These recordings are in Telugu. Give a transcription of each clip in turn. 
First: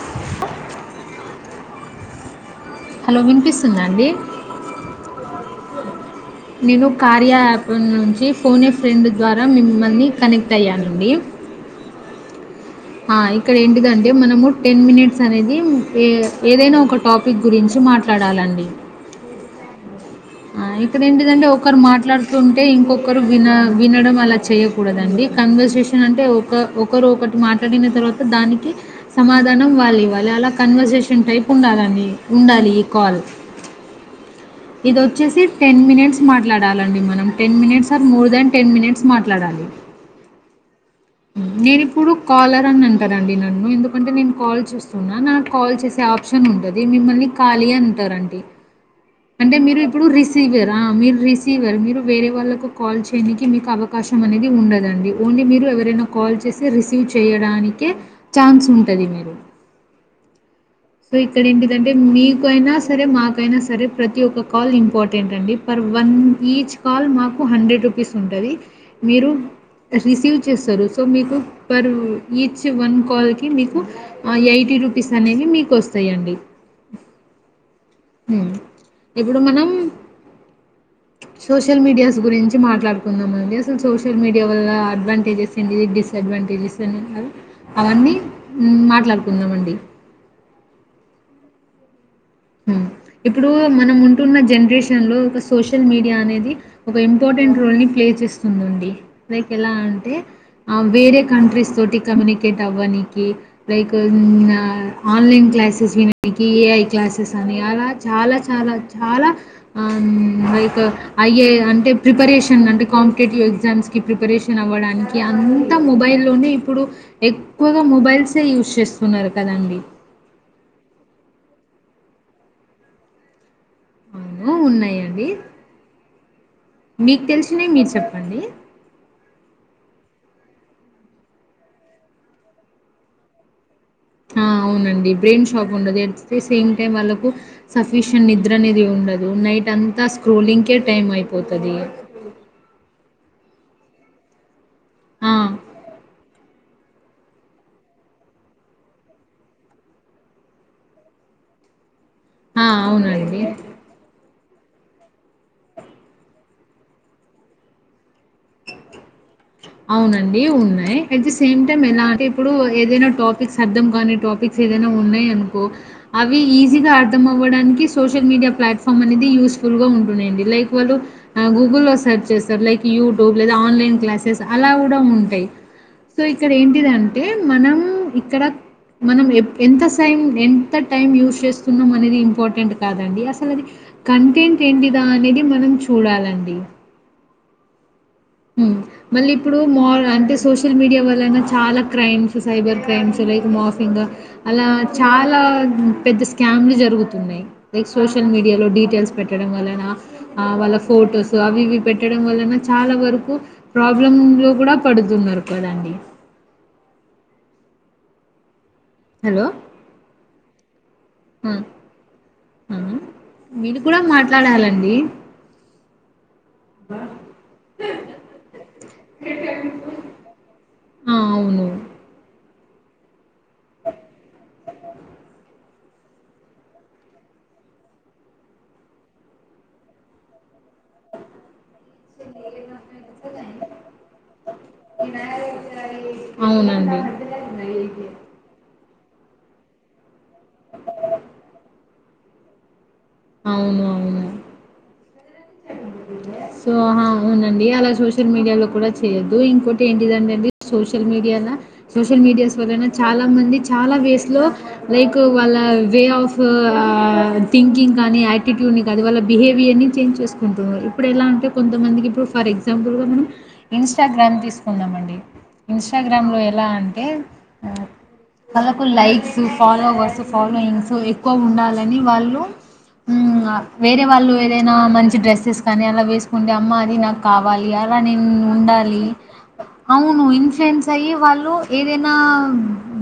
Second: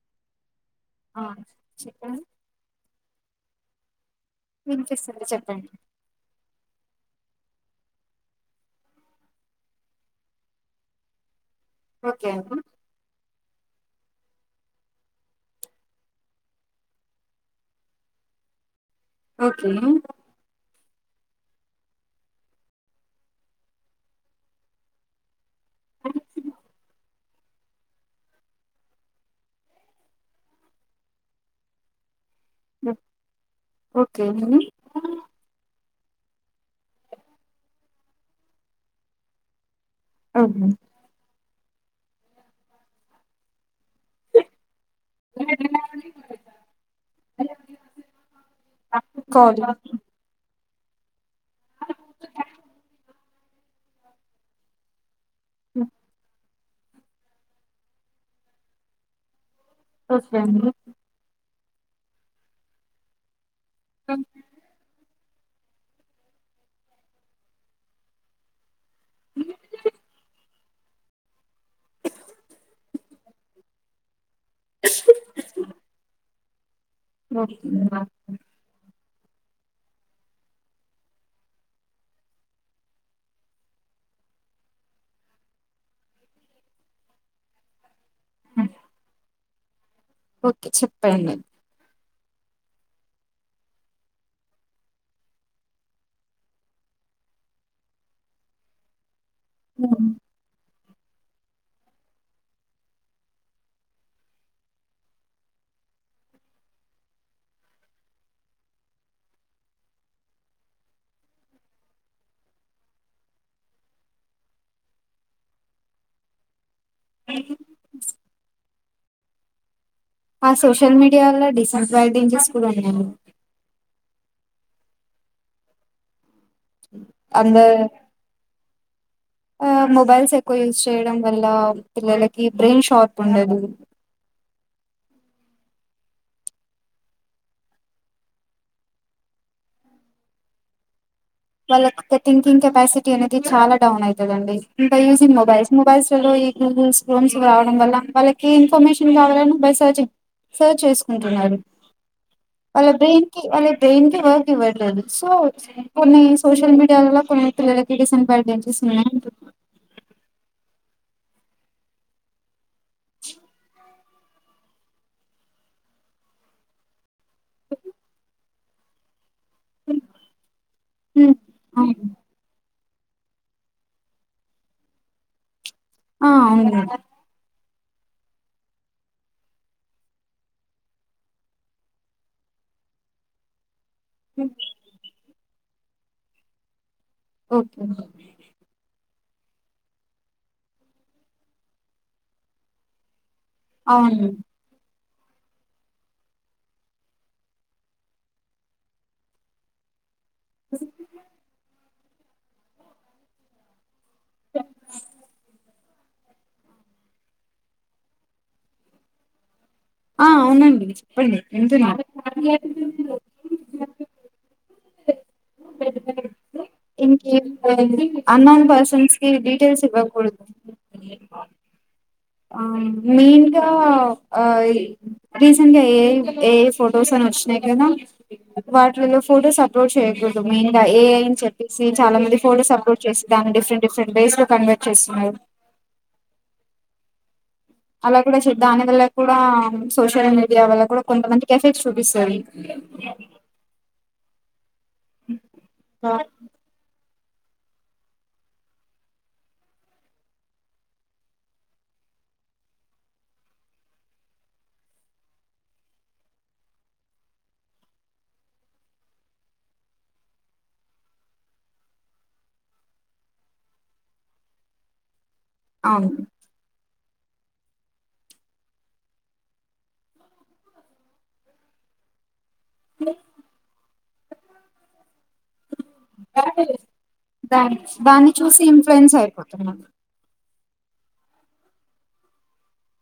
ఊ ఆ చికన్ స్తుంద అండి? నేను కార్య యాప్ నుంచి, ఫోనే ఫ్రెండ్ ద్వారా, మిమ్మల్ని కనెక్ట్ అయ్యానండి. ఓకే అండి ఆ ఇక్కడ ఏంటిది అంటె, మనము టెన్ మినిట్స్ అనేది ఏ ఏదైనా ఒక టాపిక్ గురించి మాట్లాడాలండి. ఓకే. ఆ ఇక్కడ ఏంటిది అంటె ఒకరు మాట్లాడుతుంటే, ఇంకొకరు విన వినడం అలా చేయ్యకూడదండి. కన్వర్సేషన్ అంటే, ఒక ఒకరు ఒకట్ మాట్లాడిన తర్వాత, దానికి సమాధానం వాళ్ళు ఇవ్వాలి, అలా కన్వర్సేషన్ టైప్ ఉండాలండి. ఉండాలి ఈ కాల్. ఓకే ఇదోచ్చేసి టెన్ మినిట్స్ మాట్లాడాలండి మనం. Ten minutes, or more than ten minutes మాట్లాడాలి. అహ నేను ఇప్పుడు కాలర్ అని అంటరండి నన్ను, ఎందుకంటే నేను కాల్ చేస్ కున్న నాక్ కాల్ చేసే ఆప్షన్ ఉంటది, మిమ్మల్ని కాళీ అంటరండి అంటే, కాల్ మీరు ఓకే ఇప్పుడు రిసీవర్. మీరు రిసీవర్, మీరు వేరే కాదు. వాళ్ళకు కాల్ చేయనికి, మీకు అవకాశం అనేది ఉండదండి. ఓన్లీ మీరు హ్మ్. ఎవరైనా కాల్ చేసి రిసీవ్ చేయడానికే ఛాన్స్ ఉంటది మీరు ఒకె అండి అంటే మీకైనా సరే మాకైనా స రె ప్రతి ఒక్క కాల్ ఇంపార్ ఏంటండి పర్ వన్ ఈచ్ కాల్ మాకు హండ్రెడ్ రుపీస్ ఉంటది. మీరు రిసీవ్ చేస్తారు సో మీకు పర్ ఈచ్ వన్ కాల్కి మీకు ఎయిటీ రూపీస్ అనేవి మీకు వస్తయండి. [unintelligible] ఇప్పుడు మనం సోషల్ మీడియాస్ గురించి మాట్లాడుకుందాం అండి. అసలు సోషల్ మీడియా వల్ల అడ్వాంటేజెస్ తిండియే డిస్ అడ్వాంటేజెస్ అన్ని అవి అవన్ని ఉం మాట్లాడుకుందాంమన్ ఒ ఓకె చెప్పండి. ఇప్పుడు మనం ఉంటున్న జనరేషన్ లో ఒక సోషల్ మీడియా అనేది ఒక ఇంపార్టెంట్ రోల్ ని ప్లే చేస్తుందండి. లైక్ ఎలా హ్మ్. అంటె వేరే కంట్రీస్ తోటి కమ్యూనికేట్ అవ్వనీకి లైక్ ఉం ఆ ఆన్లైన్ క్లాసెస్ విననీకి ఏఐ క్లాస్ స్ అని అలా చాలా చాలా చాలా ఉం లైక్ ఐఏ అంటే ప్రిపరేషన్ అంటే కాంపిటేటివ్ ఎగ్జామ్స్కి ప్రిపరేషన్ అవ్వడానికి అంతా మొబైల్లోనే ఇప్పుడు. ఎక్కువగా మొబైల్స్ ఎ యూస్ చేస్ తున్నారు కదండి. ఆ సోషల్ మీడియా వల్ల డిసడ్వాంటేజెస్ కూడా ఉన్నాయి. అవునా ఉన్నాయ అండి అ మొబైల్స్ ఎక్ కువ యూస్ చేయడం వల్ల పిల్లలకి బ్రెయిన్ షార్ప్ ఉండదు. ఆ అవునండి. బ్రెయిన్ షార్ప్ ఉండదు ఎట్ ద సేమ్ టైం వాళ్ళకు సఫిషియంట్ నిద్ర అనేదె ఉండదు. నైట్ అంతా స్క్రోలింగ్కే టైం అయి వాళ్ళక్ ఒక థింకింగ్ కెపాసిటీ అనేది చాలా డౌన్ అయితదండి. ఈట ఆ యేసిన్ మోబైల్స్ మోబైల్స్ లలో ఇ గూగుల్స్ క్రోమ్స్ రావడం వల్ల వాళ్ళకి ఇన్ఫర్మేషన్ కావాలని బై సర్చింగ్ సర్చ్ చేసుకుంటున్నారు. ఆ అలా బ్రెన్కి అవునండి వాళ్ళ బ్రెయిన్కి వ ఇవ్వట్లేదు సో చ్చ కొన్ని సోషల్ మీడియా వల్ల కొన్ని పిల్లలకి డిసడ్వాంటేజెస్ ఉన్నాయి అంటు అవునండి ఉన్నాయి. అట్ ది సేమ్ టైమ్ ఎలా అంటే, ఇప్పుడు ఏదైనా టాపిక్స్ అర్థం కాని టాపిక్స్ ఏదైనా ఉన్నాయి అనుకో, అవి ఈజీగా అర్థం అవ్వడానికి సోషల్ మీడియా ప్లాట్ఫామ్ అనేది యూస్ ఫుల్ గా ఉంటున్నాయండి. లైక్ వాళ్ళు ఉమ్, గూగుల్లో అవును. సర్చ్ చేస్తారు లైక్ యుట్యూబ్ లేదా ఆన్లైన్ క్లాస్ సెస్ అలా కూడా ఉంటాయి. సో ఆ ఇక్కడ అవునండి ఏంటిదంటే మనం ఇక్కడ మనం ఎంత సైం ఎంత టైం యూస్ చేస్తున్నాం అనేది ఇంపార్టెంట్ కాదండి అసలు అది కంటెంట్ ఏంటిదా అనేది మనం చూ చూడాలండి ఓకే హ్మ్ మళ్ళీ ఇప్పుడు మ అంటే సోషల్ మీడియా వల్లన చాలా crimes cyber crimes like morphing అవును అలా చాలా పెద్ద స్కామ్లు జరుగుతున్నాయి లైక్ సోషల్ మీడియాలో డీటెయిల్స్ పెట్టడం వలన ఆ వాళ్ళ ఫోటోస్ అవి ఇవి పెట్టడం వలన చాలా వర కు ప్రాబ్లమ్ లో కూడా పడుతున్నారు కదండి హలో ఆ అవునండి చెప్పండి ఆ! వింటున్నా ఆ! మీరు కూడా మాట్లాడాలండి. [unintelligible] ఇంకేం లేదు అన్నోన్ పర్సన్స్ కి డీటెల్స్ ఇవ్వకూడదు ఆ! అవును. ఆ మీన్ [unintelligible] ఆ ఏ ఏ ఏ ఫొటోస్ అని వచ్చినాయి కదా వాట్లలో ఫొటోస్ అప్లోడ్ చేయకూడదు మెయిన్ గా ఏ ఐ అని చెప్పేసి చాలా మంది ఫొటోస్ అప్లోడ్ చేసి దాన్ని డిఫరెంట్ డిఫరెంట్ బేస్ లో కన్వర్ట్ చేస్తున్నారు అవునండి. అలా కూడా శద్ధాన్య దలా కూడా హ్మ్ సో సోషల్ మీడియా వల్ల కూడా కొంతమంది కి ఎఫెక్ట్ చూపిస్తది అ అవును అవును హ సోహా అవునండి అలా సోషల్ మీడియాలో కూడా చేయొద్దు ఇంకోటి ఏంటిదింటే అండి సోషల్ మీడియా సోషల్ మీడియాస్ వలన చాలా మంది చాలా వేస్లో లైక్ వాళ్ళ వే ఆఫ్ థింకింగ్ కానీ యాటిట్యూడ్ని కానీ వాళ్ళ బిహేవియర్ని చేంజ్ చేస్ కుంట్టున్నరు ఇప్పుడు ఎలా అంటే కొంతమందికి ఇప్పుడు ఫర్ ఎగ్జాంపుల్గా మనం ఇన్స్టాగ్రామ్ తీసుకుందామండి అవును ఇన్స్టాగ్రామ్ లో ఎలా అ వాళ్ళకు లైక్స్ ఫాలోవర్స్ ఫాలోయింగ్స్ ఎక్కువ ఉండాలని వాళ్ళు హ్మ్ వేరే వాళ్ళు ఏదైనా మంచి డ్ర కాని అలా వేసుకుంటే, అమ్మా అని దా నాకావాలి, అలానేను దాన్ని చూసి ఉండాలి. ఇన్ఫ్లుయెన్స్ అయిపోతున్నారు అవును ఇన్ఫ్లుయెన్స్ అయి వాళ్ళు ఏదైనా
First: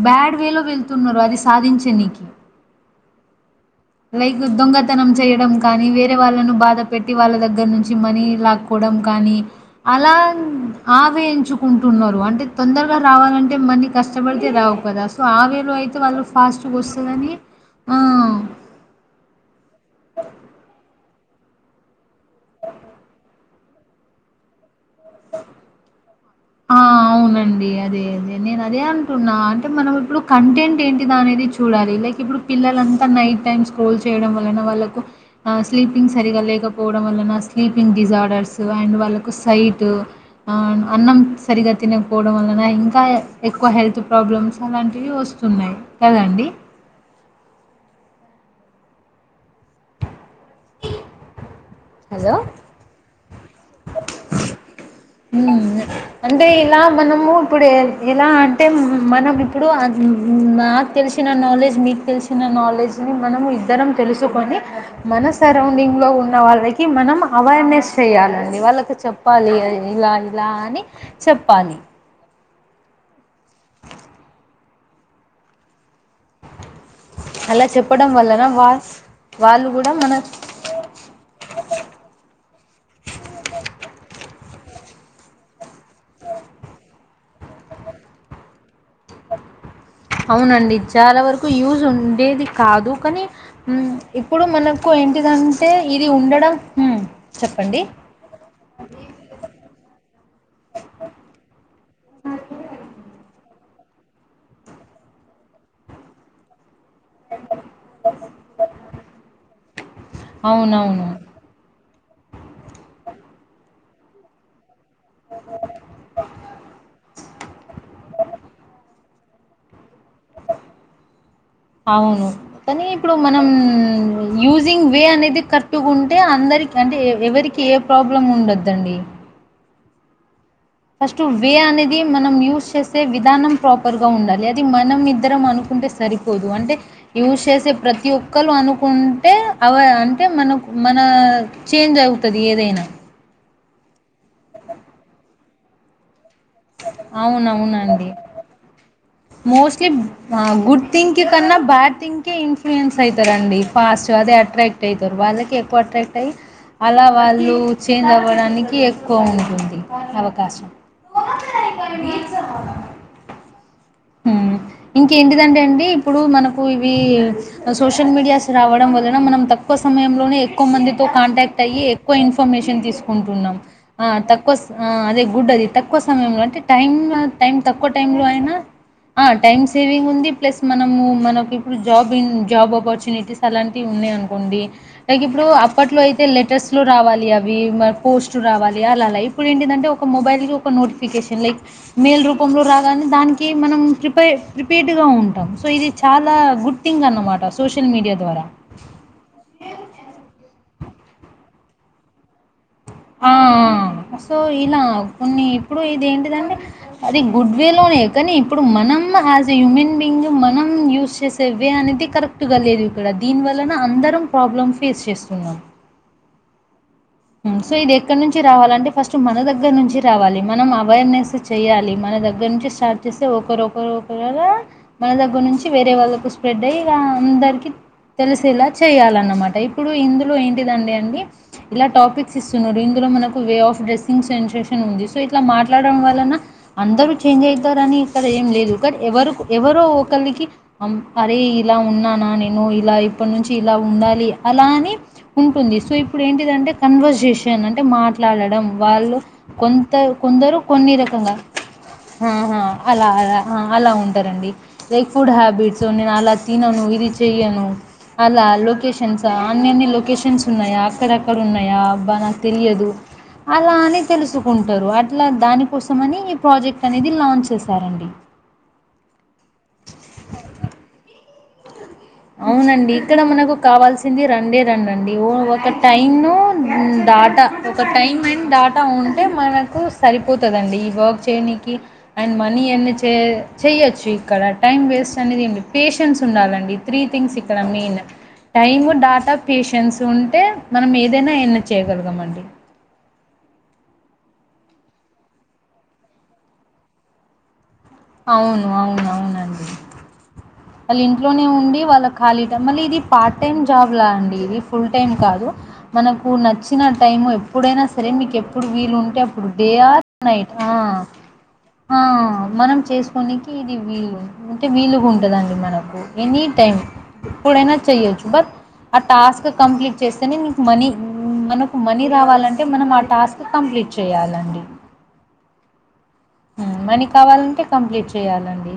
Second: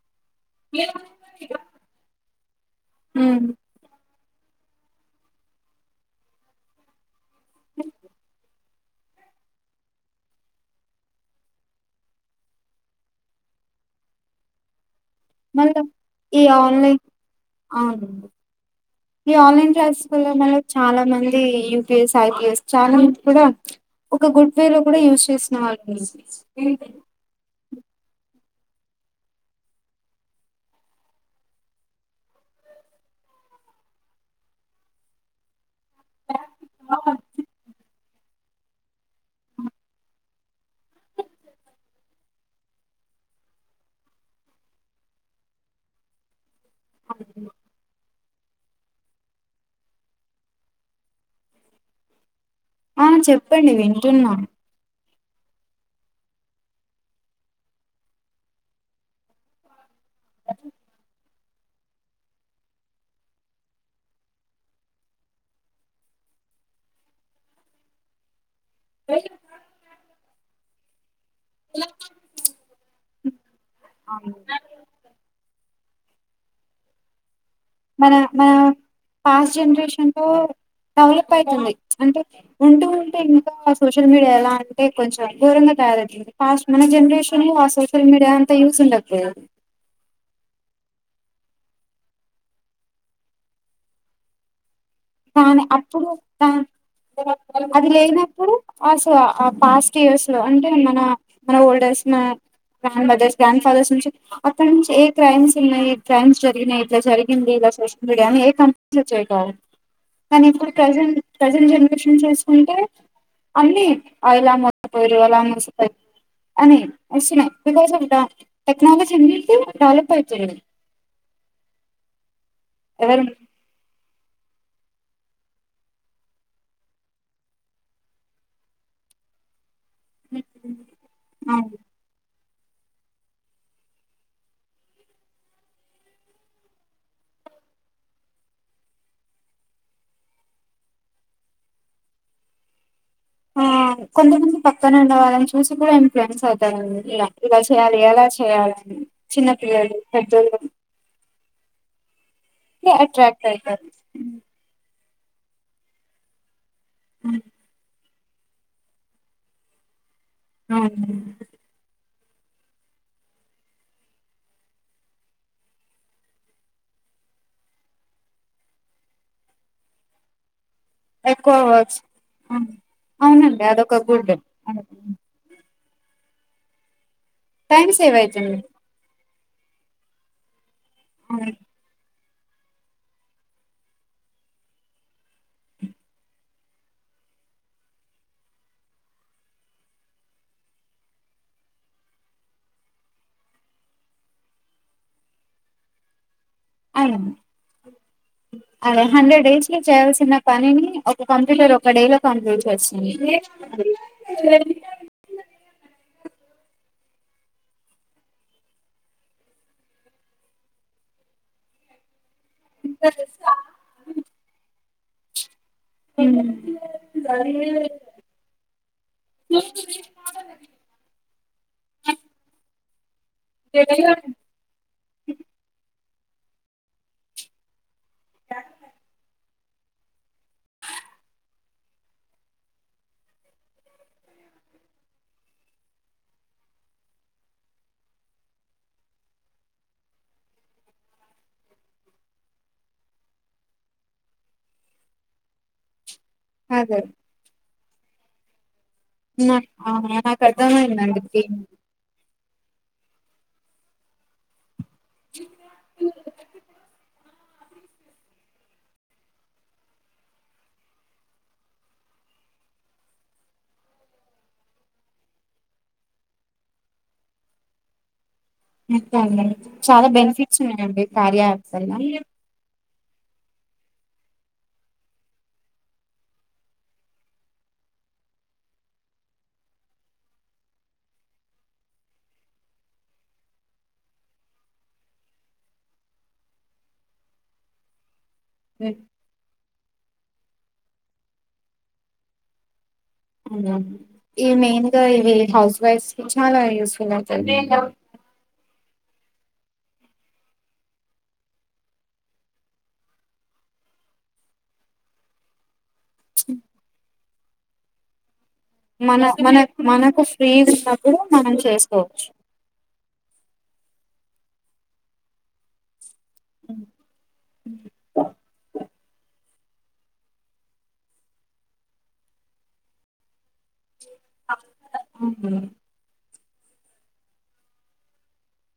బ్యాడ్ రేల్లో వెళ్తున్నారు అది సాధించనీకీ లైగ్ దొంగతనం చేయడం కానీ, వేరే వాళ్ళను బాధ పెట్ ట్టి వాళ్ళ దగ్గర్నుంచి మనీ లాక్కు పోడం కానీ అలాన్ ఆవేంచుకుంటున్నారు. అంటే తొందర్రా రావాలంటే మనీ కష్టబడితే రావ్, కదా అస్ మళ్ళమ్ ఈ ఆన్లైన్ అవునండి. ఆ, ఈ ఆన్లైన్ క్లాస్ పొల్లమ్ మల్లో చాలా మంది ఈ యూ పి ఎస్ టైం లేస్ట్ చాలా [unintelligible] కూడా ప్చ్ ఒక గుడ్ వే లోమ్ కూడా యూజ్ చేసిన వాళ్ళని ఏం ఆ చేయలేం అవునండి. అదే అది నేను అదే అంటున్నా, అంటే మనం ఇప్పుడు కంటెంట్ ఏంటి దా అనేది చూడాలి. లైక్ ఇప్పుడు పిల్లలంతా నైట్ టైం స్క్రోల్ చేయడం. వలన అయిన వాళ్ళకు ఆ స్లీపింగ్ సరిగా లేకపోవడం, వల్లన స్లీపింగ్ డిజార్డర్స్ అండ్ వాళ్ళకు సై టు ఆ అన్ అన్నం సరిగ్గా తినకపోవడం, వలన ఇంకా ఎ ఎక్కువ హెల్త్ ప్రాబ్లమ్స్ అలాంటివి వస్తున్నాయి కదండి. అవును హలో ఆ చెప్పండి వింటున్నా హ్మ్ ఇంగ అంటే ఇలా మనము ఇప్పుడు ఎ ఎలా అంటే మ్మ్మ్మ్ ఇప్పుడు అం హ్మ్మ్ మాక్ తెలిసిన నా నాలెడ్జ్ మీకు తెలిసిన నాలెడ్జ్ని మనం ఇద్దరం తెలుసుకొని, మన సరౌండింగ్ లో ఉన్న వాళ్ళకి మనం అవేర్నెస్ చేయాలన్ అనేది వాళ్ళకి చెప్పాలి అ ఇల్ ఇలా అని చెప్పాలి హ్మ్ అవును ఇంకానేమ్ అలా చెప్పడం మన వలన మనం వా పాస్ట్ వాళ్ళు కూడా జనరేషన్ మన తో డెవలప్ అయితుంది. ప్చ్ అంటే ఉంటూ ఉంటే ఇంకా సోషల్ మీడియా ఎలా అంటే కొంచెం ఘోరంగా తయారయితుంది. ఫాస్ట్ మన జనరేషన్ లో ఆ సోషల్ మీడియా అంతా యూస్ ఉండకపోయెదు అవునండి. చాలా వరకు యూజ్ ఉండేది. కాదు కానీ హ్మ్ ఇప్పుడు మన తాన్నె అప్పుడు తాన్ ఉమ్, చెప్పండి అది లేనప్పుడు, అసల ఆ పాస్ట్ ఇయర్స్ లో అంటే మన మన ఓల్డేజ్ మా గ్రాండ్ మదర్స్, గ్రాండ్ ఫాదర్స్ నుంచు అక్కడ నుంచి ఏ క్రైమ్స్ ఉన్నాయి. క్రైమ్స్ జరిగినయి ఇలా జరిగింది. ఇలా సోషల్ మీడియా అని ఏ కంపెనీస్ ఇట్లాచ్చేవి. కావు కానీ ఇప్పుడు ప్రజెం అవునవును ప్రజెన్ ఏ ఇండేషన్ జేస్కుంటే అన్ని ఆ ఇలా మొత్ టెక్నోలియెలన్ తీస్ అనీ ఇట్స్ మీ విలేజీవి అంట టెక్నాలజీ ఎందీకీ అవును కానీ ఇప్పుడు మనం ఎవరు మ్యూజింగ్ వే అనేది కర్టుగుంటే, ఆ అందరికి అంటే ఎ ఎవరికి ఏ ప్రాబ్లం ఉండద్దండి. ఫస్ట్ వే అనేది మనం యూస్ చేసే విధానం ప్రాపర్ గా ఉండాలి అది మనం ఇద్దరం అనుకుంటే సరిపోదు అంటే యూస్ చేసే ప్రతి ఒక్కరు అనుకుంటే అవ అంటే మన మన చేంజ్ అవుతది ఏదైనా ఆ కొంతమంది పక్కనున్న వాళ్ళని చూసుకోలేం ఫ్రెండ్స్ అతన్ని ఇలా ఇలా చేయాలి అవునవునండి. ఎలా చేయాలని చిన్న మోస్ట్లీ పిల్లలు పెద్దోళ్ళు గుడ్ థింక్ కన్నా బ్యాటింగ్ కి ఇన్ఫ్లుయెన్స్ అట్రాక్ట్ అయితరండి అవుతారు ఫాస్ట్ అదే అట్రాక్ట్ అయి వాళ్ళకి ఎక్కువ అట్రాక్ట్ అయ్యి అలా వాళ్ళు చేంజ్ అవ్వడానికి ఎక్కువ ఉంటుంది అవ కాశం ఉమ్ ఇంకేంటిదంటే అండి ఇప్పుడు మనకు ఇవి సోషల్ మీడియాస్ రావడం వలన మనం తక్కువ సమయంలోనే ఎక్ క్కువ మందితో ఎక్కువ కాంటాక్ట్ అయి వర్క్స్ ఎక్కువ ఇన్ఫర్మేషన్ తీసుకుంటున్నాం అవునండి అదొక ఆ గుడ్ తక్కువ ఆ అదే గుడ్ అది తక్కువ సమయంలో అంటే టైం టైం తక్కువ సేవ్ టైంలో ఐనా అయితుంది ఆ టైమ్ సేవింగ్ ఉంది ప్లస్ మనము మనకి ఇప్పుడు జాబ్ జాబ్ ఆపర్చునిటీస్ అలాంటివి ఉన్నాయి అనుకోండి లైక్ ఇప్పుడు అప్పట్లో అయితే లెటర్స్ లో రావాలి అవి పోస్ట్ రావాలి అలాలా ఇప్పుడు ఏంటింటే ఒక మొబైల్కి ఒక నోటిఫికేషన్ లైక్ మెయిల్ రూపంలో రాగానే దానికి మనం ప్రిప ప్రిపేర్డ్ గా ఉంటాం సో ఇది చాలా గుడ్ థింగ్ అండి అన్నమాట సోషల్ మీడియా ద్వారా అదే హండ్రెడ్ డేస్ కి చేయాల్సిన పనిని ఒక కంప్యూటర్ ఒక ఒక డే లో కంప్లిట్ ఆ సో ఇలా కొన్ని ఇప్పుడు ఇదెంటిదం టె అది గుడ్ వే లోనే కానీ ఇప్పుడు మనం యాజ్ ఎ హ్యూమన్ బీయింగ్ మనం యూజ్ చేసే వే అనేది కరెక్ట్ కరెక్టు గా లేదు ఇక్కడ దీని వలన అందరం ప్రాబ్లమ్స్ ఫేస్ చేస్తున్నాం ఉమ్ సో ఇది ఎక్కడ నుంచి రావాలంటే ఫస్ట్ మన దగ్గర నుంచి రావాలి మనం అవేర్నెస్ చెయాలి మన దగ్గర నుంచి స్టార్ట్ చేస్తే ఒకరు ఒకరు ఒకరు అలా మన దగ్గర నుంచి వేరే వాళ్ళ స్ప్రెడ్ అయ్యి ఇక అందరికి తెలిసేలా చేయాలన్నమాట ఇప్పుడు ఇందులో ఏంటిదండి అండి ఇలా టాపిక్స్ ఇస్తున్నాడు ఇందులో మనకు వే ఆఫ్ డ్రెస్సింగ్ సెన్సేషన్ ఉంది సో ఇట్లా మాట్లాడడం వలన అందరూ చేంజ్ అయితారుని ఇక్కడ ఏం లేదు బట్ ఎవరు ఎవరో ఒకరికి అరే ఇలా ఉన్నానా నేను ఇలా ఇప్పటి నుంచి ఇలా ఉండాలి అలా అని ఉంటుంది సో ఇప్పుడు ఏంటి అదే కన్వర్సేషన్ అం టె మాట్లాడడం వాళ్ళు నా- కొంత ఆ, నాకు కొందరు కొన్ని రకంగా అర్థమైందండి ఆహా అలా అలా ఆ అలా ఉంటారండి లైక్ ఫుడ్ హ్యాబిట్స్ నేను అలా తినను ఇది చెయ్యను అలా లోకేషన్స అన్నన్ని లోకేషన్స్ ఉన్నాయా అక్కడ అక్కడ ఉన్నయా అబ్బా నాకు తెలియదు అలా అని తెలుసుకుంటరు అట్లా దానికోసం అని ఈ ప్రాజెక్ట్ అనేది లాంచ్ చేసారండి ఇత్తనై చాలా బెనిఫిట్స్ ఉన్నాయండి కార్యా యాప్ వల్ల అవునండి. అవునండి ఇక్కడ మనకు కావాల్సింది రెండే రెండండి ఓ ఒక టైమ్ డాటా ఒక టైమ్ అండ్ డాటా ఉంటే మనకు సరిపోతదండి ఈ వర్క్ చేయనికి అండ్ మనీ ఎర్న్ చే చేయచ్చు. ఇక్కడ టైం వేస్ట్ అనేది ఏం లేదు పేషెన్స్ ఉండాలండి త్రీథింగ్స్ ఇక్కడ main time data patience ఉంటే మనం ఏదైనా ఎర్న్ చేయగలగమండి ఇ మెయిన్ గా ఇవి హౌస్ వైఫ్ కి చాలా యూస్ఫుల్ అవుతది అవును అవును అవునండి వాళ్ళు ఇంట్లోనే ఉండి వాళ్ళ ఖాళీ టైం మళ్ళ ఇది పార్ట్ టైమ్ జాబ్ లా అండి ఇది ఫుల్ టైమ్ కాదు మనకు నచ్చిన టైం ఎప్ ఎప్పుడైనా సరే మీకె ప్ ఎప్పుడు వీలు ఉంటే మన అప్పుడు మన డే ఆర్ మనకు ఫ్రీ నైట్ ఆ ఉన్నప్పుడు మనం హా చేసుకోవచ్చు మనం కొనికి ఇది వీలు అంటే విలుగుంటదండీ మనకు ఎనీ టైమ్ ఎప్పుడైనా చేయొచ్చు బట్ ఆ టాస్క్ కంప్లీట్ చేస్తేనే మీకు మనీ మనకు మనీ రావాలంటే మనం ఆ టాస్క్ కంప్లీట్ చేయాలండి ఉమ్ మనీ కావాలంటే కంప్లీట్ చేయాలండి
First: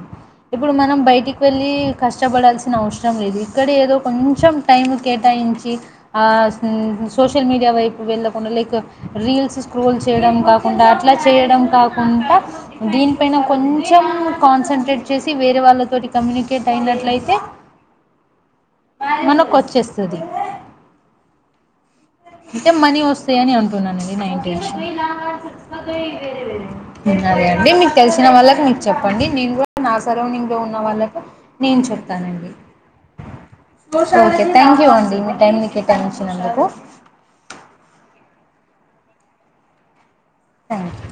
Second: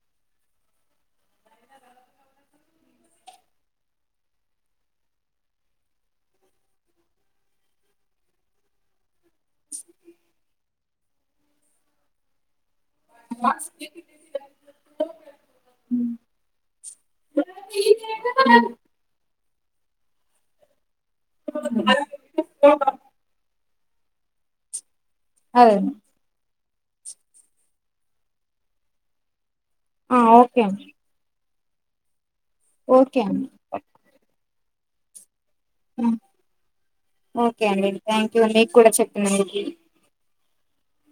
ఇప్పుడు మనం బయటికి వెళ్ళి కష్టపడాల్సిన అవసరం లేదు ఇక్కడే ఏదో కొంచెం టైం కేటాయించి ఆ సీన్ సోషల్ మీడియా వైపు వెళ్ళకుండా లైక్ రీల్స్ స్క్రోల్ చేయడం కాక్ కుండా అట్లా చేయడం కాకుంట దీనిపైన కొంచం కాన్సన్ట్రేట్ చేసి వేరే వాళ్ళతోటి హ్మ్. కమ్యూనికేట్ అయినట్లయితే మనక్ చేస్తది [unintelligible] అంటే మనీ వస్తాయి అని అను కొన్నానండి నైటీలు అదే ఇదేనా వేరు ఇంగ అదే అండి మీకు తెలిసిన వాళ్ళకి మీరు చెప్పండి నేను కూడా నా ఆ! సరౌండింగ్ లో ఓకే ఉన్న అండి వాళ్ళకు నేన్ చెప్తానండి ఓకే అండి థ్యాంక్యూ అండి. టైమ్ని ఆ! కేటాయించినందుకు. ఓకే అండి. థ్యాంక్ యూ మీక్ కూడా చెప్పినందుకు. థ్యాంక్యూ.